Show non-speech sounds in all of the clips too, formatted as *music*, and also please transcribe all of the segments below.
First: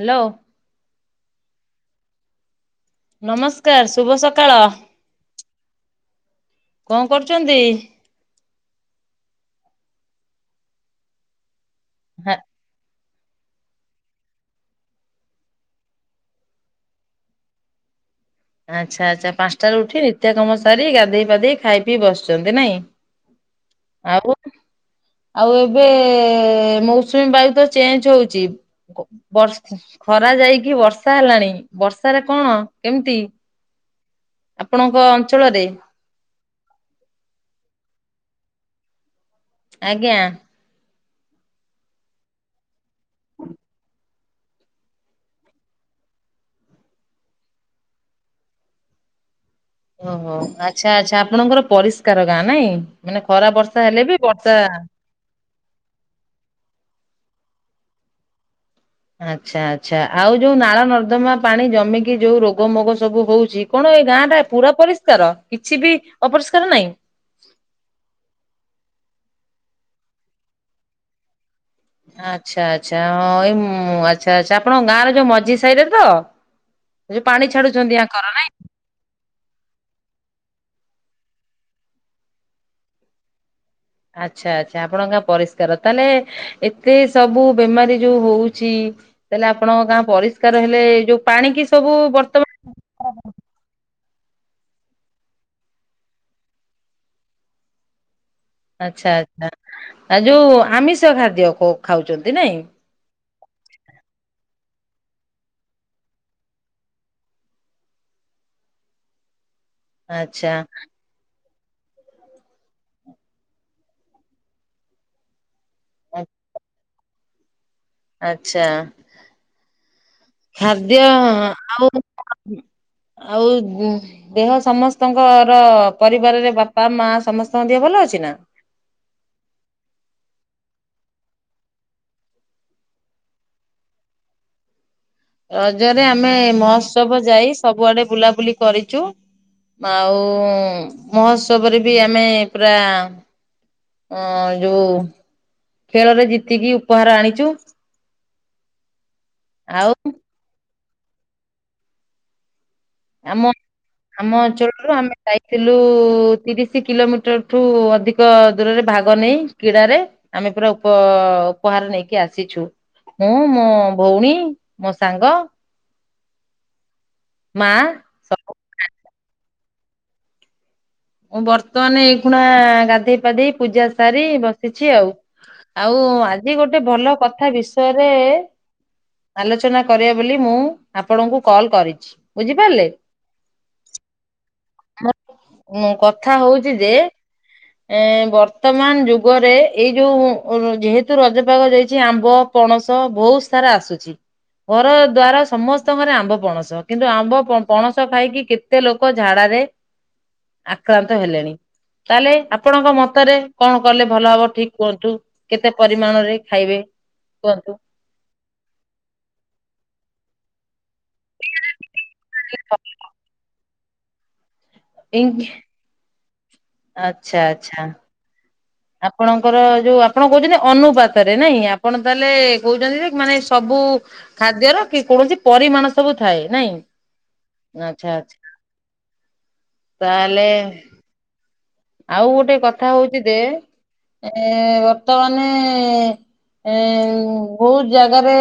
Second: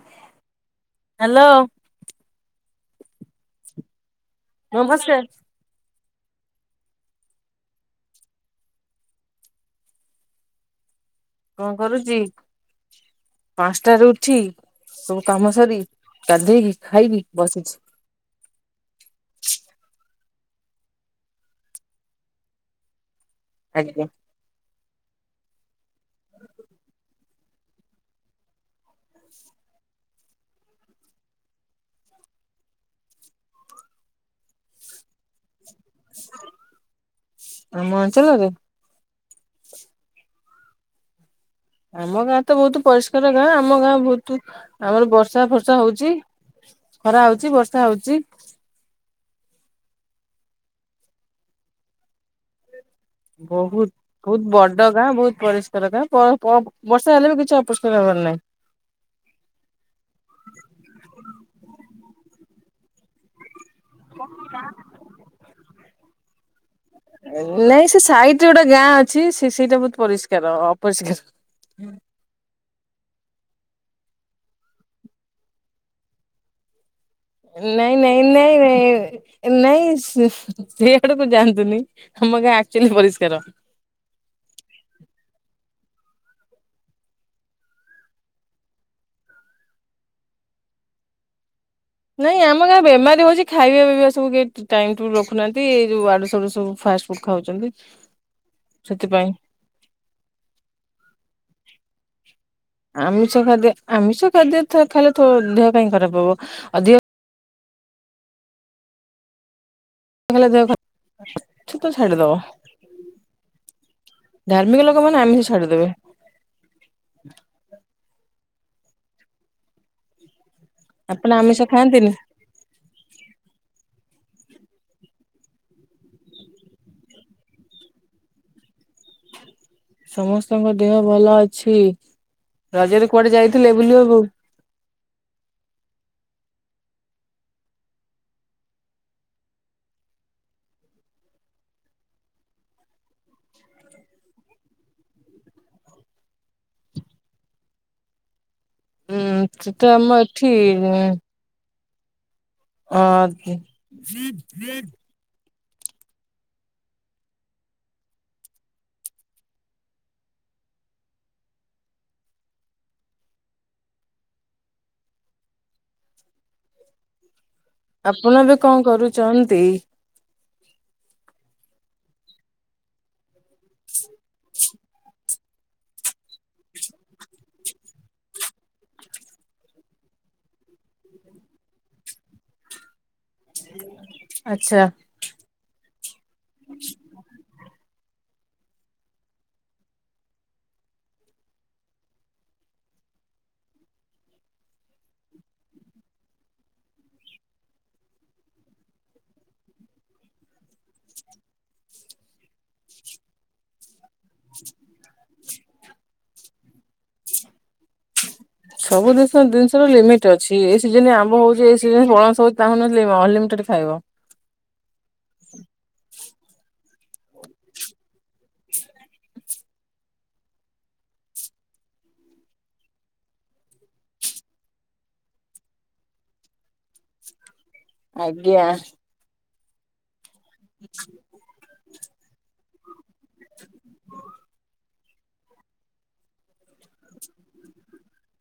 Hello. Hello. ନମସ୍କାର୍ ଶୁଭ ସକାଳ, ନମସ୍କାର କଣ କରୁଚନ୍ତି? କଣ କରୁଚି। ହା ପାଞ୍ଚଟାରୁ ଉଠି ସବୁ କାମ ସରି ଗାଧେଇକି ଖାଇକି ବସିଛି। ଆଚ୍ଛା ଆଚ୍ଛା ପାଞ୍ଚଟାରୁ ଉଠି ନିତ୍ୟ କାମ ସାରି ଗାଧୋଇ ପାଧେଇ ଖାଇ ପିଇ ବସଛନ୍ତି ନାଇଁ? ଆଜ୍ଞା ଆଉ ଆଉ ଏବେ ମୌସୁମୀ ବାୟୁ ତ ଚେଞ୍ଜ ହଉଚି। କ ବର୍ ଖରା ଯାଇକି ବର୍ଷା ହେଲାଣି ବର୍ଷାରେ କଣ କେମ୍ତି ଆପଣଙ୍କ ଅଞ୍ଚଳରେ? ଆମ ଅଞ୍ଚଳରେ? ଆଜ୍ଞା। ଆମ ଗାଁ ତ ବହୁତୁ ପରିଷ୍କାର ଗାଁ, ଆମ ଗାଁ ବହୁତୁ ଆମର ବର୍ଷା ଫର୍ଷା ହଉଚି। ଖରା ହଉଚି ବର୍ଷା ହଉଚି। ଓହୋ ଆଚ୍ଛା-ଆଚ୍ଛା ଆପଣଙ୍କର ପରିଷ୍କାର ଗାଁ ନାଇଁ? ମାନେ ଖରା ବର୍ଷା ହେଲେ ବି ବହୁତ୍-ବହୁତ୍ ବର୍ଷା ବଡ ଗାଁ, ବହୁତ ପରିସ୍ କାର ଗାଁ ପ ପପ୍ ବର୍ଷା ହେଲେ ବି କିଛି ଅପରିଷ୍କାର ହେବାର ନାହିଁ। ଆଚ୍ଛା-ଆଚ୍ଛା ଆଉ ଯୋଉ ନାଳ ନର୍ଦ୍ଦମା ପାଣି ଜମିକି ଯୋଉ ରୋଗ ମୋଗ ସବୁ ହଉଚି। କଣ ଏଇ ଗାଁ ଟା ପୁରା ପରିଷ୍କାର କିଛି ବି ଅପରିଷ୍କାର ନାହିଁ? ନାଇଁ ସେ ସାଇଟ୍ ରେ ଗୋଟେ ଗାଁ ଅଛି ସେ ସେଇଟା ବହୁତ୍ ପରିଷ୍କାର ଅପରିଷ୍କାର। ଆଚ୍ଛା-ଆଚ୍ଛା ହଁ ଏଇ ଆଚ୍ଛା-ଆଚ୍ଛା ଆପଣଙ୍କ ଗାଁର ଯୋଉ ମଝି ସାଇରେ ତ? ଯୋଉ ପାଣି ଛାଡୁଛନ୍ତି ଆଙ୍କର ନାଇଁ ନାଇଁ-ନାଇଁ-ନାଇଁ-ନାଇଁ। ନାଇଁ ସିଆଡୁକୁ ଯାଆନ୍ତୁନି ଆମ ଗାଁ ଆକ୍ଚୁଆଲି ପରିଷ୍କାର। ଆଚ୍ଛା-ଆଚ୍ଛା ଆପଣଙ୍କ ଗାଁ ପରିଷ୍କାର, ତାହେଲେ ଏତେ ସବୁ ବେମାରୀ ଯୋଉ ହଉଛି ତାହେଲେ ଆପଣଙ୍କ ଗାଁ ପରିଷ୍କାର ହେଲେ ଏ ଯୋଉ ପାଣି କି ସବୁ ବର୍ତ୍ତମାନ୍ *unintelligible* ଗାଁ ବେମାରୀ ହଉଛି ଖାଇବା ପିଇବା ସବୁ *unintelligible* ଟାଇମ୍ ଟେବୁଲ୍ ରଖୁନାହାନ୍ତି, ଏଇ ଯୋଉ ଆଡୁ ସଡୁ ସବୁ ଫାଷ୍ଟ ଫୁଡ ଖାଉଚନ୍ତି। ଆଚ୍ଛା-ଆଚ୍ଛା ଆ ଯୋଉ ଆମିଷ ଖାଦ୍ୟ ଖାଉଛନ୍ତି ନାଇଁ? ଆମିଷ ଖାଦ୍ୟ ଆମିଷ ଖାଦ୍ୟ ଖାଇଲେ ଦେହ କାଇଁ ଖରାପ ହବ, ଅଧିକ *unintelligible* ଆଚ୍ଛା ଦେହ ଖରାପ୍। ସେ ତ ଛାଡିଦବ ଧାର୍ମିକ ଲୋକମାନେ ଆମିଷ ଛାଡିଦବେ। *unintelligible* ଆଚ୍ଛା ଖାଦ୍ୟ ଆପଣ ଆମିଷ ଆଉ ଖାଆନ୍ତିନି? ଆଉ ଗୁଁ ଦେହ ସମସ୍ତଙ୍କର ପରିବାରରେ ବାପା ମା ସମସ୍ତଙ୍କ ଦେହ ଭଲ ଅଛି ନା? ସମସ୍ତଙ୍କ ଦେହ ଭଲ ଅଛି, ରଜରେ କୁଆଡେ ଯାଇଥିଲେ ବୁଲିବାକୁ? ରଜରେ ଆମେ ମହୋତ୍ସବ ଯାଇ ସବୁଆଡେ ବୁଲାବୁଲି କରିଚୁ। ଆଉ ମହୋତ୍ସବରେ ବି ଆମେ ପୁରା ହଁ ଯୋଉ ଖେଳରେ ଜିତିକି ଉପହାର ଆଣିଚୁ। ଉଁ ସେଟା ଆଉ ଆମ ଏଠି ଉଁ- ଅ ଆମ-ଆମ ଅଞ୍ଚଳରୁ ଆମେ ଯାଇଥିଲୁ ତିରିଶି କିଲୋମିଟରଠୁ ଅଧିକ ଦୂରରେ ଭାଗ ନେଇ କ୍ରୀଡାରେ ଆମେ ପୁରା ଉପ ଉପହାର ନେଇକି ଆସିଛୁ। ମୁଁ, ମୋ ଭଉଣୀ, ମୋ ସାଙ୍ଗ ମାଆ ଆପଣ ଏବେ କଣ କରୁଚନ୍ତି? ମୁଁ ବର୍ତ୍ତମାନ ଏଇଖୁଣା ଗାଧେଇ ପାଧେଇ ପୂଜା ସାରି ବସ୍ ସିଛି ଆଉ ଆଉ ଆଜି ଗୋଟେ ଭଲ କଥା ବିଷୟରେ ଆଲୋଚନା କରିବା ବୋଲି ମୁଁ ଆପଣଙ୍କୁ କଲ କରିଛି ବୁଝିପାରିଲେ। ଆଛା। ମୁଁ କଥା ହୋଉଚି ଯେ ଏ ବର୍ତ୍ତମାନ ଯୁଗରେ ଏଇ ଯୋଉ ଯେହେତୁ ରଜପାଗ ଯାଇଛି ଆମ୍ବ ପଣସ ବୋହୁତ ସାରା ଆସୁଚି। ଘର ଦ୍ଵାର ସମସ୍ତଙ୍କର ଆମ୍ବ ପଣସ କିନ୍ତୁ ଆମ୍ବ ପ-ପଣସ ଖାଇକି କେତେ ଲୋକ ଝାଡାରେ ଆକ୍ରାନ୍ତ ହେଲେଣି ତାହେଲେ ଆପଣଙ୍କ ମତରେ କଣ କଲେ ଭଲ ହବ ଠିକ କୁହନ୍ତୁ କେତେ ପରିମାଣରେ ଖାଇବେ କୁହନ୍ତୁ? ସବୁ ଦିନଷ ଦିନଷର ଲିମିଟ ଅଛି ଏ ସିଜନରେ ଆମ୍ବ ହୋଉଚି ଏ ସିଜନ ପଣସ ହୋଉଚି ତା ମାନେ ନୁହେଁ ଯେ ଲି ଅଂଲିମିଟେଡ଼ ଖାଇବ ଇଙ୍କ୍ ଆଛା ଆଛା। ଆପଣଙ୍କର ଯୋଉ ଆପଣ କୋହୁଚନ୍ତି ଯେ ଅନୁପାତରେ ନାଇଁ ଆପଣ ତାହେଲେ କୋହୁଚନ୍ତି ଯେ ମାନେ ସବୁ ଖାଦ୍ୟର କି କୌଣସି ପରିମାଣ ସବୁ ଥାଏ ନାଇଁ। ଆଛା ଆଛା ଆଜ୍ଞା ତାହାଲେ ? ଆଉ ଗୋଟେ କଥା ହୋଉଚି ଯେ ଏ ବର୍ତ୍ତମାନେ ଏ ବୋହୁତ ଜାଗାରେ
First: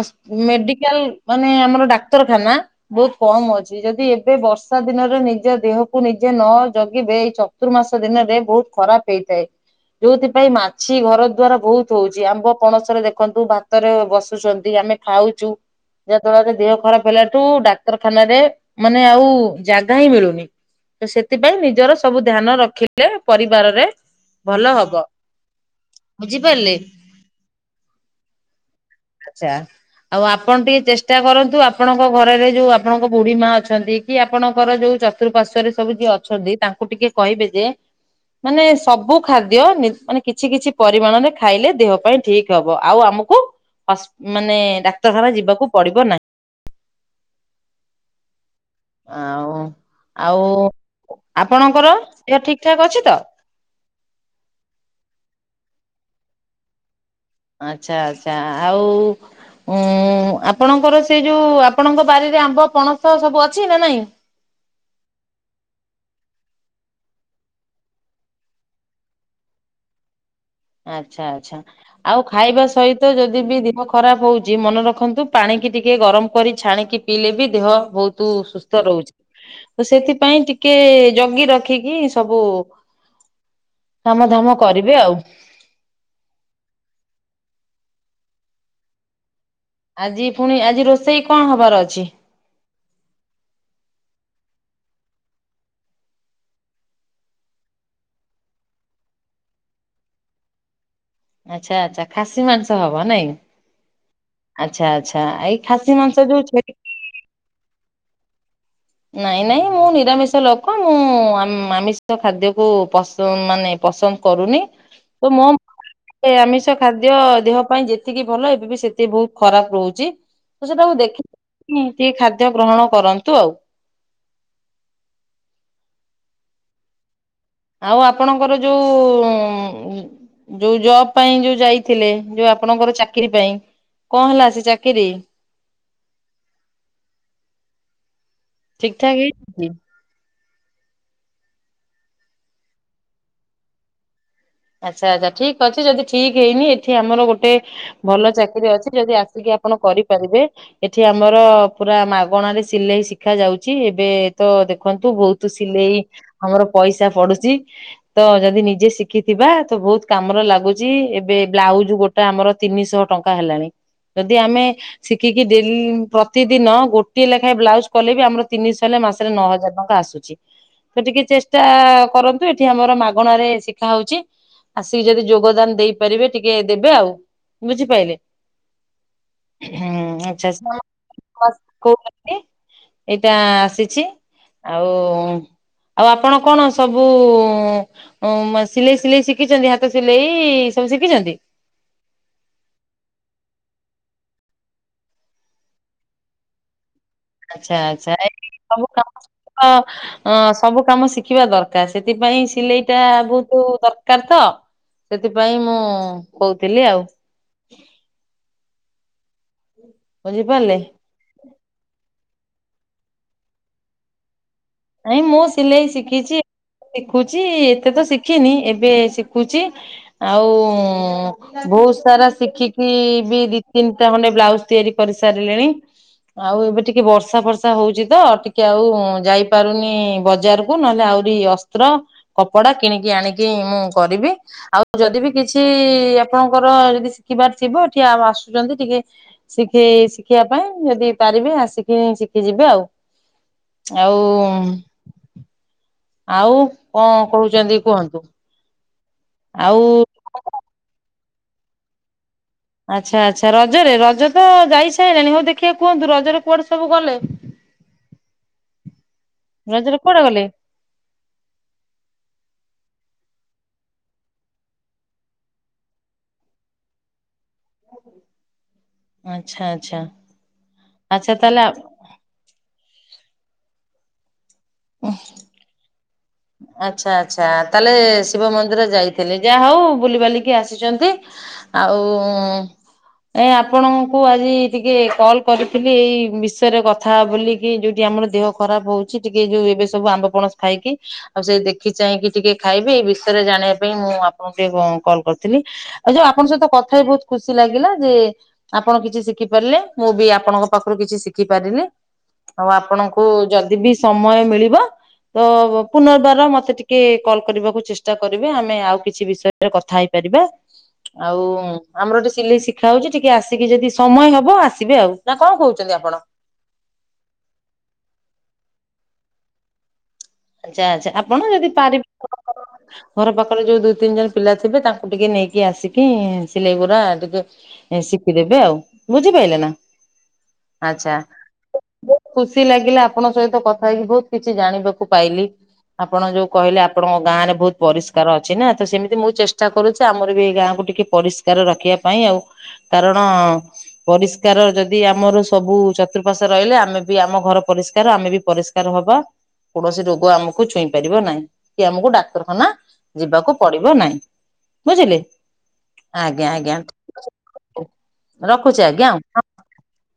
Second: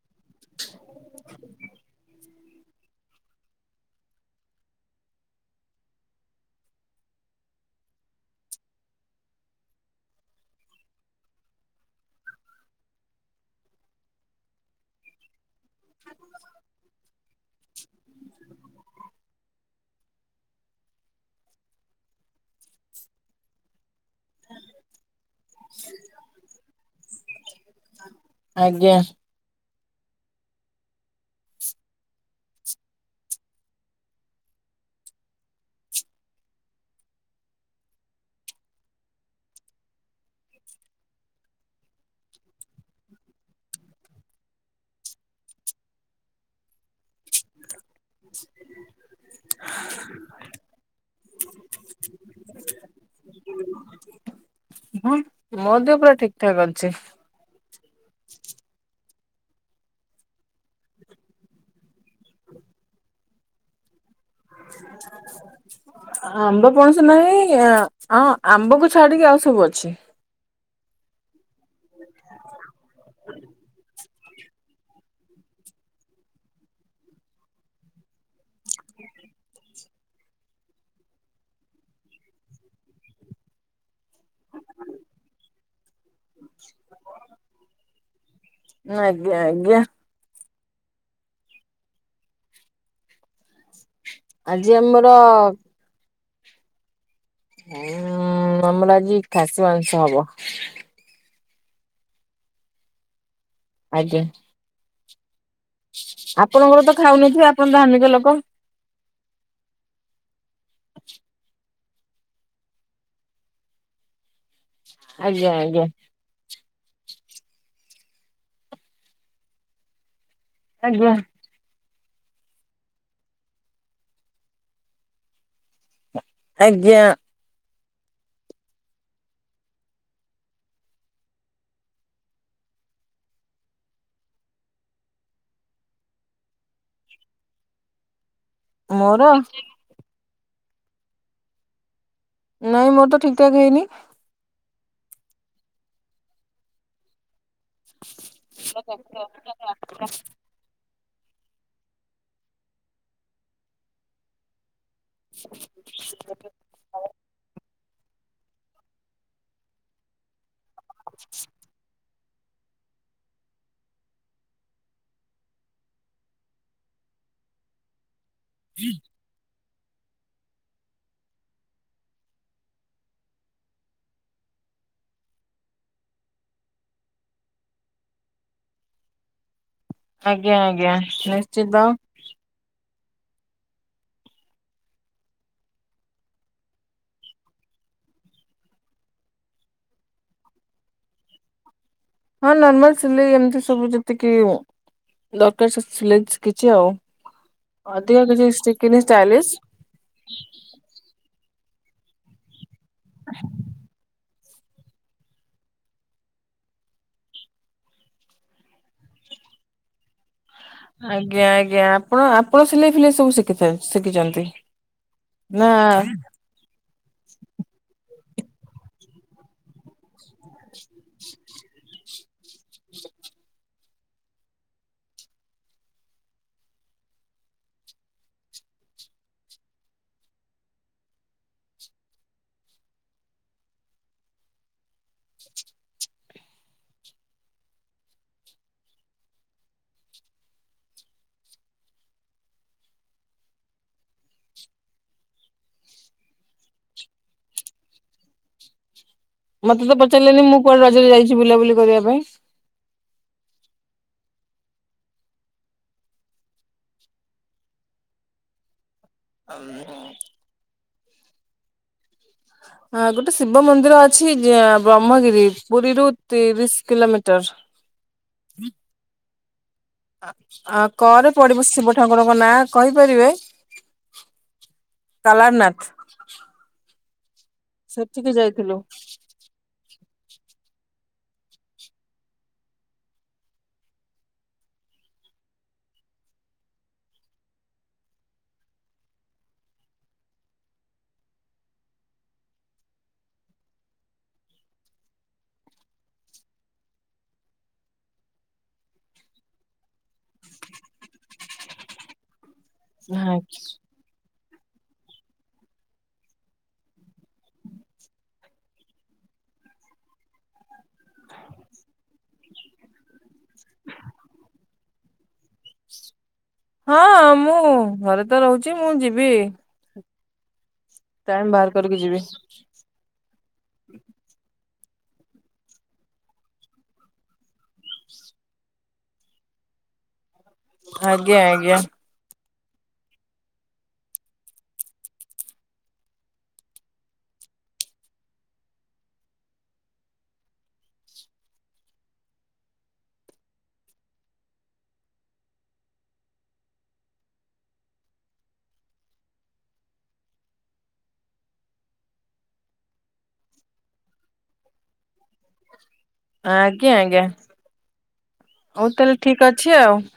ହସ୍ ମେଡିକାଲ ମାନେ ଆମର ଡାକ୍ତର ଖାନା ବୋହୁତ କମ ଅଛି ଯଦି ଏବେ ବର୍ଷା ଦିନରେ ନିଜ ଦେହକୁ ନିଜେ ନ ଜଗିବେ ଏଇ ଚ ତୁର୍ମାସ ଦିନରେ ବୋହୁତ ଖରାପ ହେଇଥାଏ। ଯୋଉଥିପାଇଁ ମାଛି ଘର ଦ୍ଵାରା ବୋହୁତ ହୋଉଚି ଆମ୍ବ ପଣସରେ ଦେଖନ୍ତୁ ଭାତରେ ବସୁଚନ୍ତି ଆମେ ଖାଉଚୁ ଯାହାଫଳରେ ଦେହ ଖରାପ ହେଲାଠୁ ଡାକ୍ତରଖାନରେ ମାନେ ଆଉ ଜାଗା ହିଁ ମିଳୁନି। ତ ସେଥିପାଇଁ ନିଜର ସବୁ ଧ୍ୟାନ ରଖିଲେ ପରିବାରରେ ଭଲ ହବ ବୁଝିପାରଲେ। ଆଜ୍ଞା। ଆଚ୍ଛା ଆଉ ଆପଣ ଟିକେ ଚେଷ୍ଟା କରନ୍ତୁ ଆପଣଙ୍କ ଘରରେ ଯୋଉ ଆପଣଙ୍କ ବୁଢୀମାଆ ଅଛନ୍ତି କି ଆପଣଙ୍କର ଯୋଉ ଚତୁପାର୍ଶ୍ଵରେ ସବୁ ଯିଏ ଅଛନ୍ତି ତାଙ୍କୁ ଟିକେ କହିବେ ଯେ ମାନେ ସବୁ ଖାଦ୍ୟ ନି ମାନେ କିଛି କିଛି ପରିମାଣରେ ଖାଇଲେ ଦେହ ପାଇଁ ଠିକ ହବ ଆଉ ଆମକୁ ହସ୍ ମାନେ ଡାକ୍ତରଖାନା ଯିବାକୁ ପଡିବ ନା ? ଆଉ ଆଉ ଆପଣଙ୍କର ଦେହ ଠିକଠାକ୍ ଅଛି ତ? ହଁ ମୋ ଦେହ ପୁରା ଠିକଠାକ ଅଛି। ଆଛା ଆଛା ଆଉ ଉଁ ଆପଣଙ୍କର ସେଉ ଯୋଉ ଆପଣଙ୍କ ବାରିରେ ଆମ୍ବ ପଣସ ସବୁ ଅଛି ନା ନାଇଁ? ? ଆମ୍ବ ପଣସ ନାହିଁ ଆ ଆଁ ଆମ୍ବକୁ ଛାଡିକି ଆଉ ସବୁ ଅଛି। ଆଚ୍ଛା ଆଚ୍ଛା ଆଉ ଖାଇବା ସହିତ ଯଦି ବି ଦେହ ଖରାପ ହୋଉଚି ମନେରଖନ୍ତୁ ପାଣିକି ଟିକେ ଗରମ କରି ଛାଣିକି ପିଇଲେ ବି ଦେହ ବୋହୁତୁ ସୁସ୍ଥ ରହୁଚି। ତ ସେଥିପାଇଁ ଟିକିଏ ଜଗି ରଖିକି ସବୁ କାମଧାମ କରିବେ ଆଉ। ନା ଆଜ୍ଞା ଆଜ୍ଞା। ଆଜି ପୁଣି -ଆଜି ରୋଷେଇ କଣ ହବାର ଅଛି? ଆଜି ଆମର ଉଁ- ଆମର ଆଜି ଖାସି ମାଂସ ହବ। ଆଚ୍ଛା ଆଚ୍ଛା ଖାସି ମାଂସ ହବ ନାଇଁ? ଆଜ୍ଞା। ଆଚ୍ଛା- ଆଚ୍ଛା- ଏଇ ଖାସି ମାଂସ ଯୋଉ ଛେଳି ଆପଣଙ୍କର ତ ଖାଉନଥିବେ ଆପଣ ଧାର୍ମିକ ଲୋକ? ନାଇଁ- ନାଇଁ ମୁଁ ନିରାମିଷ ଲୋକ ମୁଁ ଆମ୍-ଆମିଷ ଖାଦ୍ୟକୁ ପସନ୍ଦ୍ ମାନେ ପସନ୍ଦ୍ କରୁନି। ଆଜ୍ଞା- ଆଜ୍ଞା। ଏ ଆମିଷ ଖାଦ୍ୟ ଦେହ ପାଇଁ ଯେତିକି ଭଲ ଏବେ ବି ସେତିକି ବହୁତ୍ ଖରାପ୍ ରହୁଚି। ତ ସେଟାକୁ ଆଜ୍ଞା ଦେଖି *inaudible* ଟିକେ ଖାଦ୍ୟ ଗ୍ରହଣ କରନ୍ତୁ ଆଉ। ଆଜ୍ଞା। ଆଉ ଆପଣଙ୍କର ଯଉ ଉଁ ଯଉ ଜବ୍ ପାଇଁ ଯଉ ଯାଇଥିଲେ ଯଉ ଆପଣଙ୍କର ଚାକିରୀ ପାଇଁ କଣ୍ ହେଲା ସେ ଚାକିରିୀ? ଠିକ୍ ଠାକ୍ ମୋର ହେଇ *unintelligible* ନାଇଁ ମୋର୍ ତ ଠିକ୍ ଠାକ୍ ହେଇନି। ଆଚ୍ଛା -ଆଚ୍ଛା ଠିକ୍ ଅଛି ଯଦି ଠିକ୍ ହେଇନି ଏଠି ଆମର ଗୋଟେ ଭଲ ଚାକିରି ଅଛି ଯଦି ଆସିକି ଆପଣ କରିପାରିବେ ଏଠି ଆମର ପୁରା ମାଗଣାରେ ସିଲେଇ ଶିଖା ଯାଉଚି ଏବେ ତ ଦେଖନ୍ତୁ ବହୁତୁ ସିଲେଇ ଆମର ପଇସା ପଡୁଚି ତ ଯଦି ନିଜେ ସି ଶିଖିଥିବା ତ ବହୁତ୍ କାମରେ ଲାଗୁଚି ଏବେ ବ୍ଲାଉଜ୍ ଗୋଟେ ଆମର ତିନିଶ ଟଙ୍କା ହେଲାଣି। ଯଦି ଆମେ ଶିଖିକି ଦିନ୍ -ପ୍ରତିଦିନ ଗୋଟିଏ ଲେଖାଏଁ ବ୍ଲାଉଜ କଲେ ବି ଆମର ତିିନିଶ ହଲେ ମାସ୍ *unintelligible* ନଅ ହଜାର ଟଙ୍କା ଆସୁଚି ତ ଟିକେ ଚେଷ୍ଟା କରନ୍ତୁ ଏଠି ଆମର ମାଗଣାରେ ‌ଶିକ୍ ଶିକା ହଉଚି ଆସିକି ଯଦି ଯୋଗଦାନ ଦେଇପାରିବେ ଟିକେ ଦେବେ ଆଉ ବୁଝିପାଇଲେ। ଆଜ୍ଞା ଆଜ୍ଞା ନିଶ୍ଚିତ *inaudible* ଏଟା ଆସିଚି। ଆଉ -ଆଉ ଆପଣ କଣ ସବୁ ଉଁ- ସିଲେଇ -ସିଲେଇ ଶିକିଚନ୍ତି ହାତ ସିଲେଇ ସବୁ ଶିକିଚନ୍ତି? ହଁ ନର୍ମାଲ୍ ସିଲେଇ ଏମିତି ସବୁ ଯେତିକି ଉଁ- ଦରକାର୍ ସ-ସିଲେଇ ଶିକିଚି ଆଉ। ଆଚ୍ଛା- ଆଚ୍ଛା ଅଧିକ କିଛି ଏଇ ସବୁ ଶିଖିନି କାମ ଷ୍ଟାଇଲିସ୍। ଅଁ- ସବୁ କାମ ଶିଖିବା ଦରକାର୍ ସେଥିପାଇଁ ସିଲେଇ ଟା ବହୁତୁ ଦରକାର୍ ତ। ସେଥିପାଇଁ ମୁଁ କହୁଥିଲି ଆଉ। ବୁଝିପାରିଲେ। ଆଜ୍ଞା- ଆଜ୍ଞା ଆପଣ- ଆପଣ ସିଲେଇ ଫିଲେଇ ସବୁ ଶିକିଚନ୍ତି-ଶିକିଚନ୍ତି? ନାଇଁ ମୁଁ ସିଲେଇ ଶିକିଚି ଶିଖୁଚି ଏତେ ତ ଶିଖିନି ଏବେ ଶିଖୁଚି ଆଉ ବହୁତ୍ ସାରା ଶିଖି ବି -ବି ଦି ତିନ୍ ଟା ଖଣ୍ଡେ ବ୍ଲାଉଜ୍ ତିଆରି କରି ସାରିଲିଣି। ଆଉ ଏବେ ଟିକେ ବର୍ଷା ଫର୍ଷା ହଉଚି ତ ଟିକେ ଆଉ ଯାଇ ପାରୁନି ବଜାର କୁ ନହେଲେ ଆହୁରି ଅସ୍ତ୍ର କପଡା କିଣିକି ଆଣିକି ମୁଁ କରିବି। ଆଉ ଯଦି ବି କିଛି ଆପଣଙ୍କର ଯଦି ଶିକିବାର ଥିବ ଏଠି ଆଉ ଆସୁଚନ୍ତି ଟିକେ ଶିଖେଇ -ଶିଖିବା ପାଇଁ ଯଦି ପାରିବେ ଆସିକି ଶିକି ଯିବେ ଆଉ। ଆଉ ଆଉ କଣ୍ କହୁଚନ୍ତି କୁହନ୍ତୁ? ଆଉ ମତେ ତ ପଚାରିଲେନି ମୁଁ କୁଆଡେ ରଜରେ ଯାଇଚି ବୁଲାବୁଲି କରିବା ପାଇଁ। ଆଚ୍ଛା- ଆଚ୍ଛା ରଜରେ ରଜ ତ ଯାଇ ସାଇଲାଣି ହଉ ଦେଖିଆ କୁହନ୍ତୁ ରଜରେ କୁଆଡେ ସବୁ ଗଲେ? ରଜରେ କୁଆଡେ ଗଲେ? ହଁ ଗୋଟେ ଶିବ ମନ୍ଦିର ଅଛି ହଁ ବ୍ରହ୍ମଗିରି ପୁରୀରୁୁ ତିରିଶ କିଲୋମିଟର। ଆଚ୍ଛା ଆଚ୍ଛା। ଆ କରେ ଆଚ୍ଛା ତାହେଲେ ପଡିବ ଶିବ ଠାକୁରଙ୍କ ନାଁ କହିପାରିବେ? କାଲାରନାଥ। ଆଚ୍ଛା ଆଚ୍ଛା ତାହେଲେ ସେଠିକି ଶିବ ଯାଇଥିଲୁ। ମନ୍ଦିର ଯାଇ ଥିଲେ ଯାହା ହଉ ବୁଲିିବାଲିକି ଆସିଛନ୍ତି ଆଉ। ଏ ଆପଣଙ୍କୁ ଆଜି ଟିକେ କଲ କରିଥିଲି ଏଇ ବିଷୟରେ କଥା ଥା ବୋଲିକି ଯୋଉଠି ଆମର ଦେହ ଖରାପ ହଉଛି ଟିକେ ଯୋଉ ଏବେ ସବୁ ଆମ୍ବପଣସ ଖାଇକି। ଆଉ ସେ ଦେଖି ଚାହିଁକି ଟିକେ ଖାଇବେ ଏଇ ବିଷୟରେ ଜାଣିବା ପାଇଁ ମୁଁ ଆପଣଙ୍କୁ ଟିକେ କଲ କରିଥିଲି। ଆଉ ଯୋଉ ଆପଣଙ୍କ ସହିତ କଥା ହେଇ ବହୁତ ଖୁସି ଲାଗିଲା ଯେ। ଆପଣ କିଛି ଶିଖି ପାରିଲେ ମୁଁ ବି ଆପଣଙ୍କ ପାଖରୁ କିଛି ଶିଖି ପାରିଲି। ଆଉ ଆପଣଙ୍କୁ ଯଦି ବି ସମୟ ମିଳିବ ତ ପୁନର୍ବାର ମୋତେ ଟିକେ କଲ୍ କରିବାକୁ ଚେଷ୍ଟା କରିବେ ଆମେ ଆଉ କିଛି ବିଷୟରେ କଥା ହେଇପାରିବା। ଆଉ ଆମର ଏଠି ସିଲେଇ ଶିଖା ହଉଛି ଟିକେ ଆସ ଟିକେ ଯଦି ସମୟ ହବ ଆସିବେ ଆଉ ନା କଣ କହୁଛନ୍ତି ଆପଣ? ହଁ ମୁଁ ଘରେ ତ ରହୁଛି ମୁଁ ଯିବି। ଆଚ୍ଛା ଆଚ୍ଛା ଆପଣ ଟାଇମ ଯଦି ବାହାର କରିକି ଯିବି ପାରିବେ *unintelligible* ଘର ପାଖରେ ଯୋଉ ଦୁଇ ତିନି ଜଣ ପିଲା ଥିବେ ତାଙ୍କୁ ଟିକେ ନେଇକି ଆସିକି ସିଲେଇ ଗୁଡା ଟିକେ ଶିଖିଦେବେ ଆଉ ବୁଝିପାଇଲେ ନା। ଆଚ୍ଛା ଆଜ୍ଞା ଆଜ୍ଞା ଖୁସି ଲାଗିଲା ଆପଣଙ୍କ ସହିତ କଥା ହେଇକି ବହୁତ କିଛି ଜାଣିବାକୁ କୁ ପାଇଲି। ଆପଣ ଯୋଉ କହିଲେ ଆପଣଙ୍କ ଗାଁରେ ବହୁତ ପରିଷ୍କାର ଅଛି ନା ତ ସେମିତି ମୁଁ ଚେଷ୍ଟା କରୁଛି ଆମର ବି ଏଇ ଗାଁକୁ ଟିକେ ପରିଷ୍କାର ରଖିବା ପାଇଁ ଆଉ କାରଣ ପରିଷ୍କାର ଯଦି ଆମର ସବୁ ଚତୁଃପାର୍ଶ୍ୱ ରହିଲା ଆମେ ବି ଆମ ଘର ପରିଷ୍କାର ଆମେ ବି ପରିଷ୍କାର। କାର ହବା। କୌଣସି ରୋଗ ଆମକୁ ଛୁଇଁ ପାରିବ ନାହିଁ କି ଆମକୁ ଡାକ୍ତରଖାନା ଯିବାକୁ ପଡିବ ନାହିଁ। ବୁଝିଲେ ଆଜ୍ଞା ଆଜ୍ଞା ରଖୁଛି ହଉ ଆଜ୍ଞା। *unintelligible*